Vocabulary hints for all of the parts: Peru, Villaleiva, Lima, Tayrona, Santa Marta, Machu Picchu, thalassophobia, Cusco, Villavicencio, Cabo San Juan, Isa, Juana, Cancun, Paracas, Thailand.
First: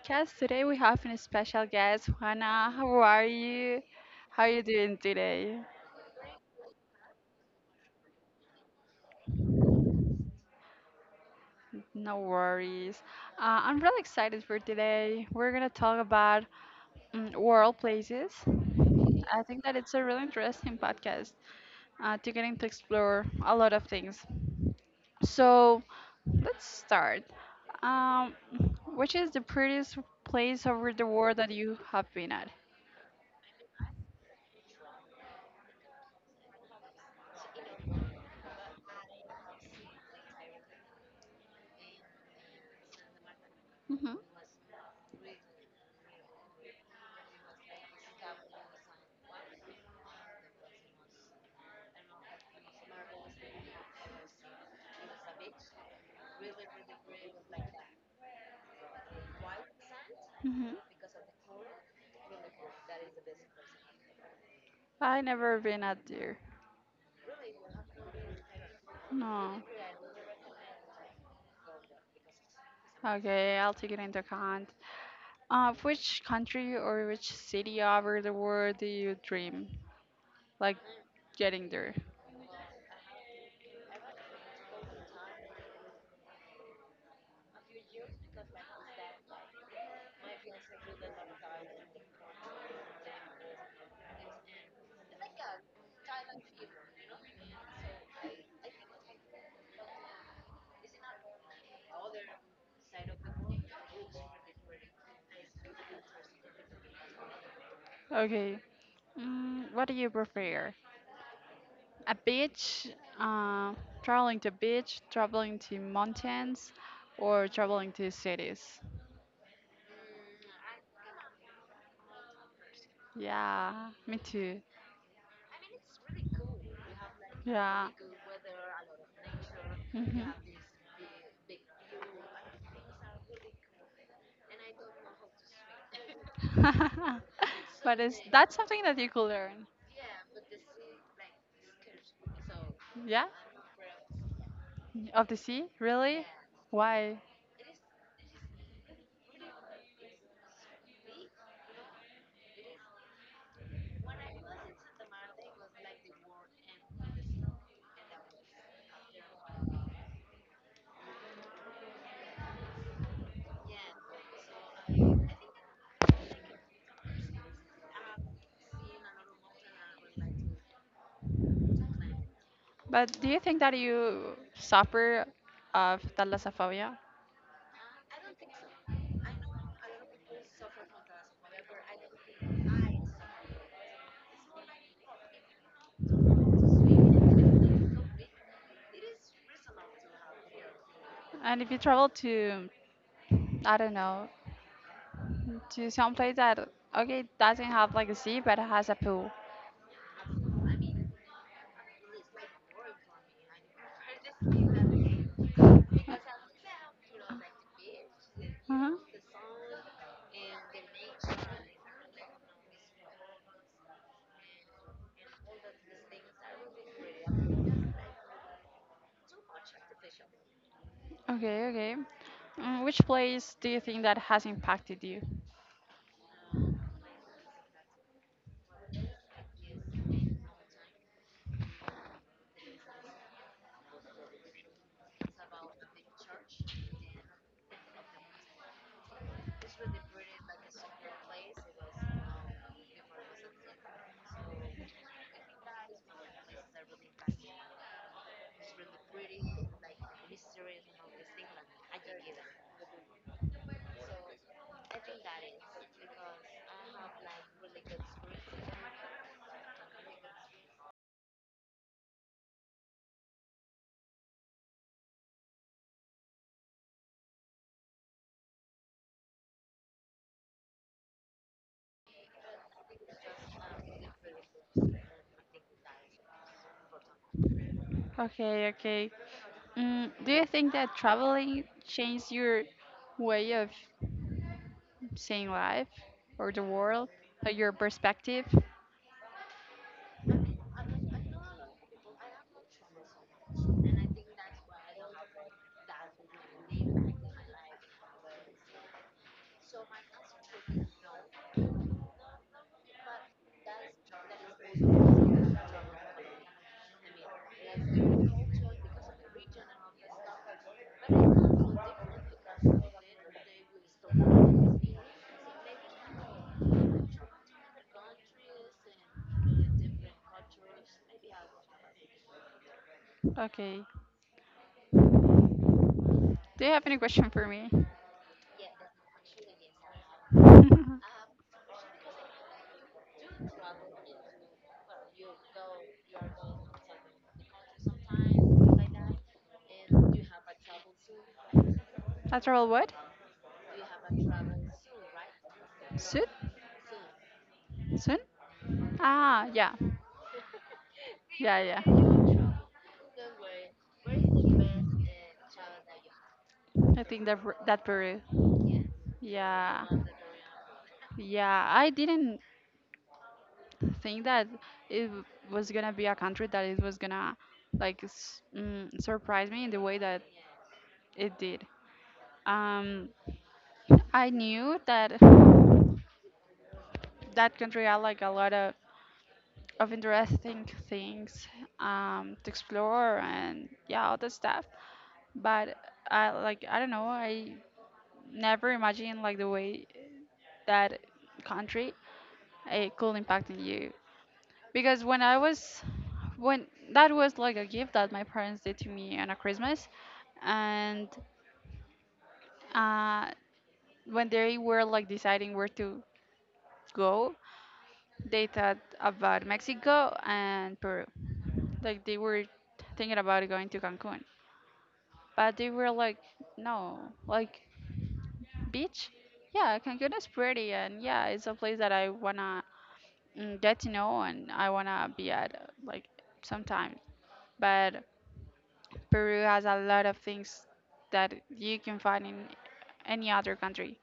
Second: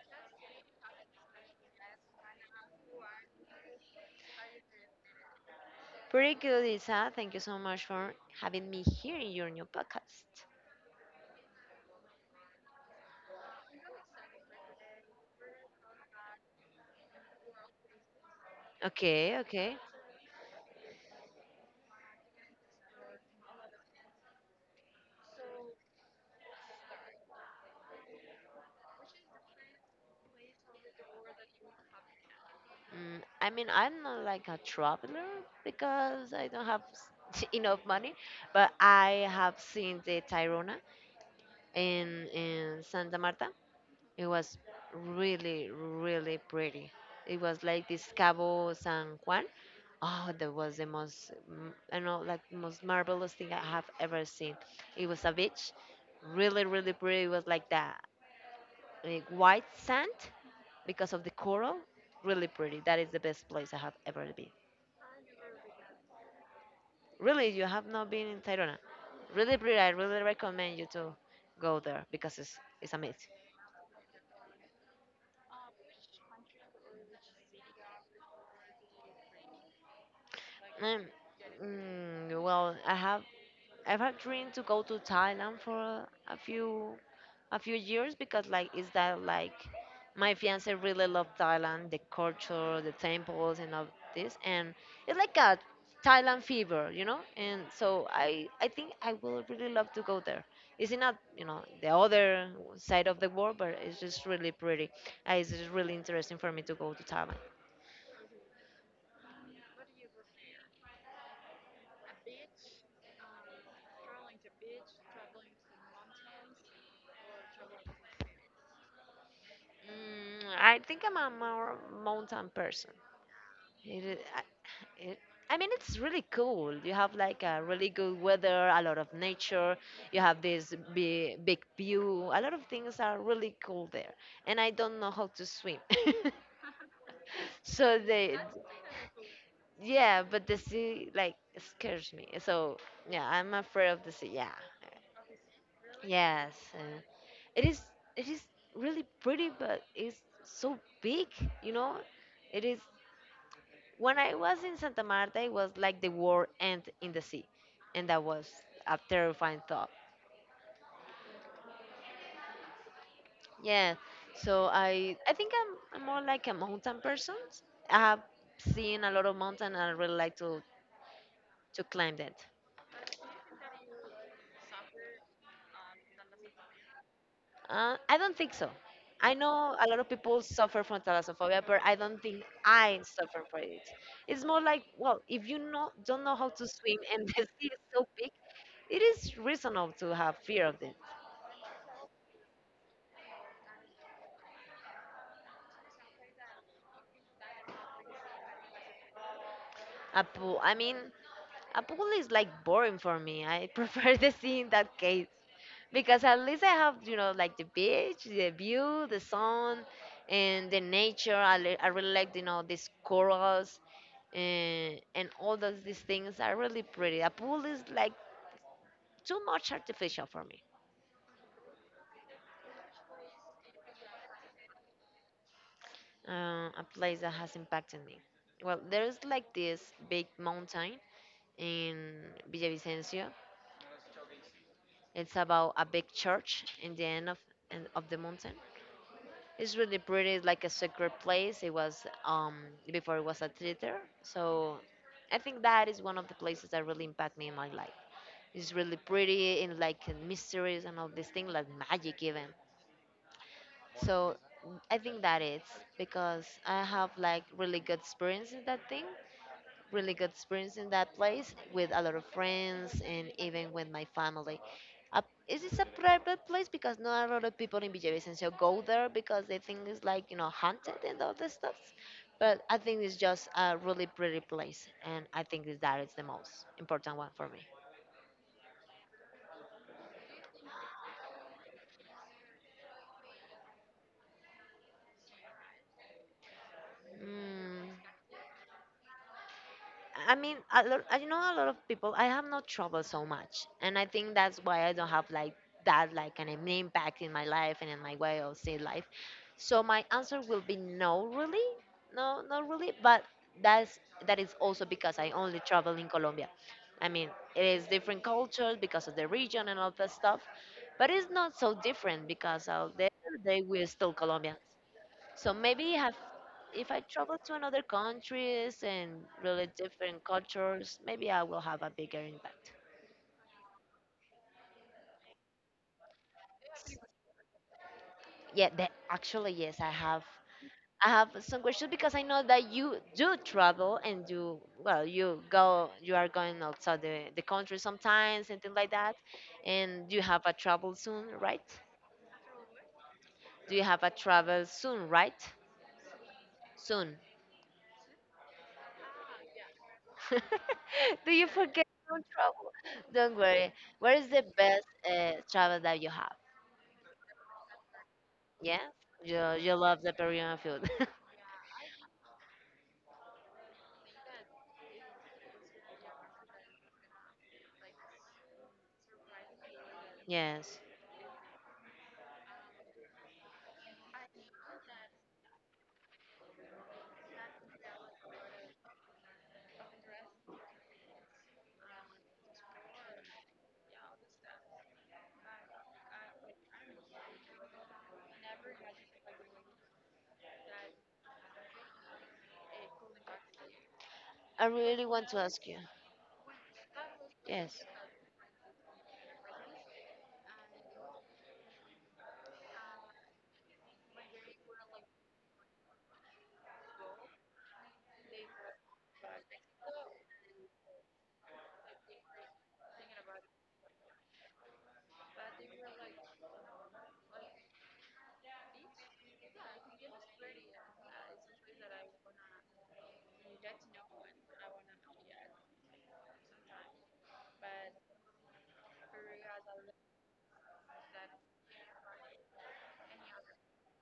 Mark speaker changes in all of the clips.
Speaker 1: podcast. Today we have a special guest, Juana. How are you? How are you doing today?
Speaker 2: Pretty good, Isa. Thank you so much for having me here in your new podcast.
Speaker 1: No worries. I'm really excited for today. We're going to talk about world places.
Speaker 2: Okay,
Speaker 1: I think that
Speaker 2: okay.
Speaker 1: it's a really interesting podcast to getting to explore a lot of things. So let's start. Um, which is the prettiest place over the world that you have been at?
Speaker 2: I mean, I'm not like a traveler because I don't have enough money, but I have seen the Tayrona in Santa Marta.
Speaker 1: Hmm.
Speaker 2: It was really, really pretty. It was like this Cabo San Juan. Oh, that was the most, I know, like most marvelous thing I have ever seen. It was a beach, really, really pretty. It was like that like white sand because of the coral. Really pretty. That is the best place I have ever been.
Speaker 1: I never been out there.
Speaker 2: Really, you have not been in Tayrona. Really
Speaker 1: No.
Speaker 2: pretty. I really recommend you to go there because it's amazing.
Speaker 1: Okay, I'll take it into account. Which country or which city over the world do you dream like
Speaker 2: Um,
Speaker 1: getting there?
Speaker 2: well, I've dreamed to go to Thailand for a few years because like is that like my fiance really loved Thailand, the culture, the temples and all this and it's like a Thailand fever, you know? And so I think I will really love to go there. It's not the other side of the world, but it's just really pretty. It's just really interesting for me to go to Thailand.
Speaker 1: Okay. What do you prefer? A beach, uh, traveling to beach, traveling to mountains, or traveling to cities?
Speaker 2: I think I'm a more mountain person.
Speaker 1: Yeah,
Speaker 2: It
Speaker 1: me
Speaker 2: is,
Speaker 1: too.
Speaker 2: It, I mean, it's really cool. You have like a
Speaker 1: Yeah.
Speaker 2: really good weather, a lot of nature. You
Speaker 1: Mhm.
Speaker 2: have this big, big view. A lot of things are really cool there. And I don't know how to swim.
Speaker 1: But
Speaker 2: so
Speaker 1: is
Speaker 2: they,
Speaker 1: that something that you could learn?
Speaker 2: yeah, but the sea like scares me. So
Speaker 1: Yeah,
Speaker 2: yeah, I'm afraid of the sea. Yeah,
Speaker 1: of the sea, really?
Speaker 2: yes,
Speaker 1: Why?
Speaker 2: it is. It is really pretty, but it's so big. You know, it is. When I was in Santa Marta, it was like the world end in the sea, and that was a terrifying thought. Yeah, so I think I'm more like a mountain person. I have seen a lot of mountain, and I really like to climb that.
Speaker 1: But do you think that you suffer of thalassophobia?
Speaker 2: I don't think so. I know a lot of people suffer from thalassophobia, but I don't think I suffer from it. It's more like, well, if you know, don't know how to swim and the sea is so big, it is reasonable to have fear of it.
Speaker 1: And if you travel to, I don't know, to some place that okay doesn't have like a sea but it has a pool,
Speaker 2: A pool. A pool is like boring for me. I prefer the sea in that case because at least I have, you know, like the beach, the
Speaker 1: hmm.
Speaker 2: view, the sun, and the nature. I really like, you know, these corals and all those these things are really pretty. A pool is like too much artificial for me.
Speaker 1: Okay, okay. Which place do you think that has impacted you?
Speaker 2: A place that has impacted me. Well, there's like this big mountain in Villavicencio. It's about a big church in the end of the mountain. It's really pretty, like a secret place. It was before it was a theater, so I think that is one of the places that really impact me in my life. It's really pretty and like mysteries and all this thing, like magic even. So I think that it's because I have like really good experience in that place with a lot of friends and even with my family. Uh, it is a private place because not a lot of people in Villavicencio go there because they think it's like, you know, haunted and all this stuff. But I think it's just a really pretty place, and I think that is the most important one for me.
Speaker 1: Okay, okay. Do you think that traveling changed your way of seeing life or the world or your
Speaker 2: Mm.
Speaker 1: perspective?
Speaker 2: I mean, a lot, I know a lot of people. I have no trouble so much, and I think that's why I don't have like that like an impact in my life and in my way of see life. So my answer will be no, really, no, not really. But that's that is also because I only travel in Colombia. I mean, it is different cultures because of the region and all that stuff, but it's not so different because of the end of the day we're still Colombian. So maybe have if I travel to another countries and really different cultures, maybe I will have a bigger impact.
Speaker 1: Okay. Do you have any question for me?
Speaker 2: Yeah, that actually yes, I have. I have some questions because I know that you do travel and you well, you are going outside the country sometimes and things like that. And you have a travel soon, right?
Speaker 1: A travel what?
Speaker 2: Do you have a travel soon, right?
Speaker 1: Soon?
Speaker 2: Soon.
Speaker 1: Soon? Ah, yeah.
Speaker 2: Do you
Speaker 1: Yeah,
Speaker 2: forget? Don't
Speaker 1: yeah.
Speaker 2: travel. Don't worry. Where is the best travel that you have?
Speaker 1: I think that Peru.
Speaker 2: Yeah, you
Speaker 1: Yeah.
Speaker 2: love the Peruvian food.
Speaker 1: Yeah, I didn't think that it w- was gonna be a country that it was gonna surprise me in the way that
Speaker 2: Yes.
Speaker 1: it did. Um, I knew that that country had like a lot of interesting things to explore and yeah, all that stuff. But I like I don't know. I never imagined like the way that country it could impact on you.
Speaker 2: I
Speaker 1: Because
Speaker 2: really
Speaker 1: when
Speaker 2: want
Speaker 1: I
Speaker 2: to ask you.
Speaker 1: was when that was like a
Speaker 2: Yes,
Speaker 1: gift that my parents did to me on a Christmas, and uh, when they were like deciding where to go, they thought about Mexico and Peru. Like they were thinking about going to Cancun, but they were like, no, like beach. Yeah, Cancun is pretty, and yeah, it's a place that I wanna get to know and I wanna be at like sometime. But Peru has a lot of things that you can find in any other country.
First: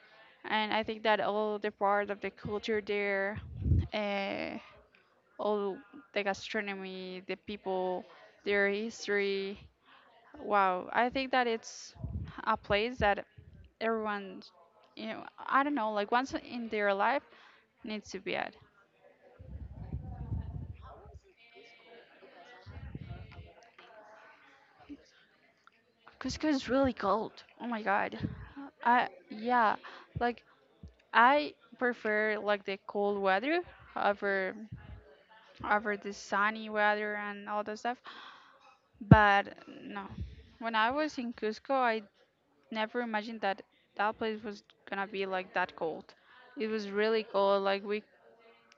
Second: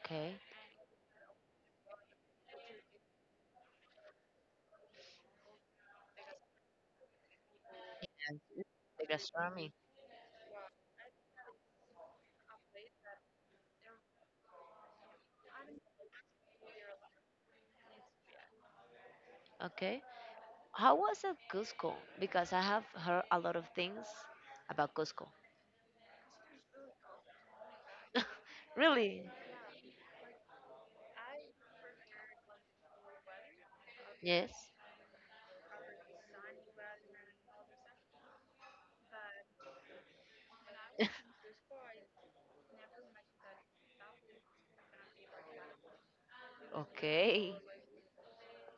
Speaker 2: okay.
Speaker 1: And I think that all the part of the culture there, uh, all the gastronomy, the people,
Speaker 2: And
Speaker 1: their
Speaker 2: the
Speaker 1: history.
Speaker 2: gastronomy.
Speaker 1: Wow, I think that it's a place that everyone, you know, I don't know, like once in their life needs to be at.
Speaker 2: Okay. How was it Cusco? Because I have heard a lot of things about Cusco.
Speaker 1: Cusco is really cold. Oh my God. I
Speaker 2: Really?
Speaker 1: yeah, like I prefer like the cold weather
Speaker 2: Yes.
Speaker 1: over the sunny weather and all that stuff. But no, when I was in Cusco, I never imagined that that place was gonna be like that cold. It was really
Speaker 2: Okay.
Speaker 1: cold. Like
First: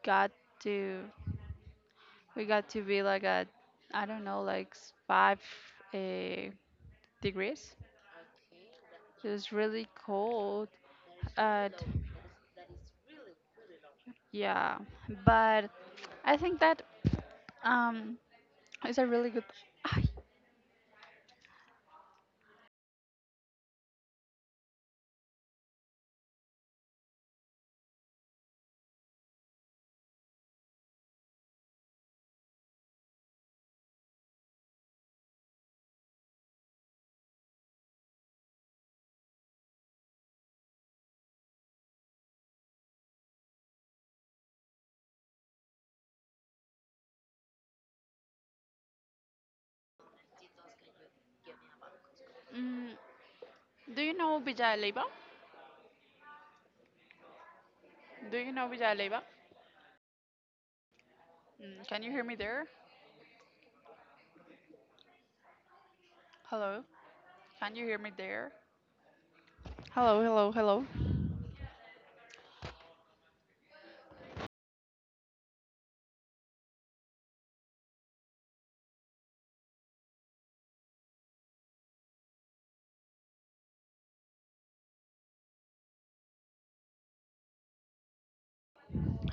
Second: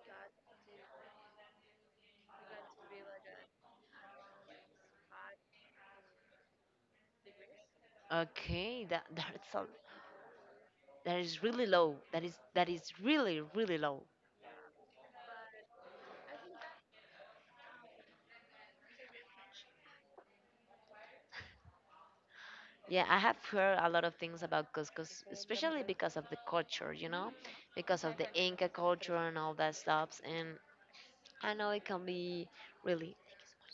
Speaker 1: got to we got to be like at I don't know like 5 uh, degrees.
Speaker 2: Okay. That
Speaker 1: It was
Speaker 2: that's all.
Speaker 1: really cold.
Speaker 2: That is really
Speaker 1: Uh,
Speaker 2: low. That is really really low.
Speaker 1: yeah, but I think that um it's a really good.
Speaker 2: Yeah, I have heard a lot of things about couscous, especially because of the culture, you know, because of the Inca culture and all that stuff. And I know it can be really
Speaker 1: Mm, do you know Villaleiva? Do you know Villaleiva? Mm, can you hear me there? Hello? Can you hear me there? Hello, hello, hello.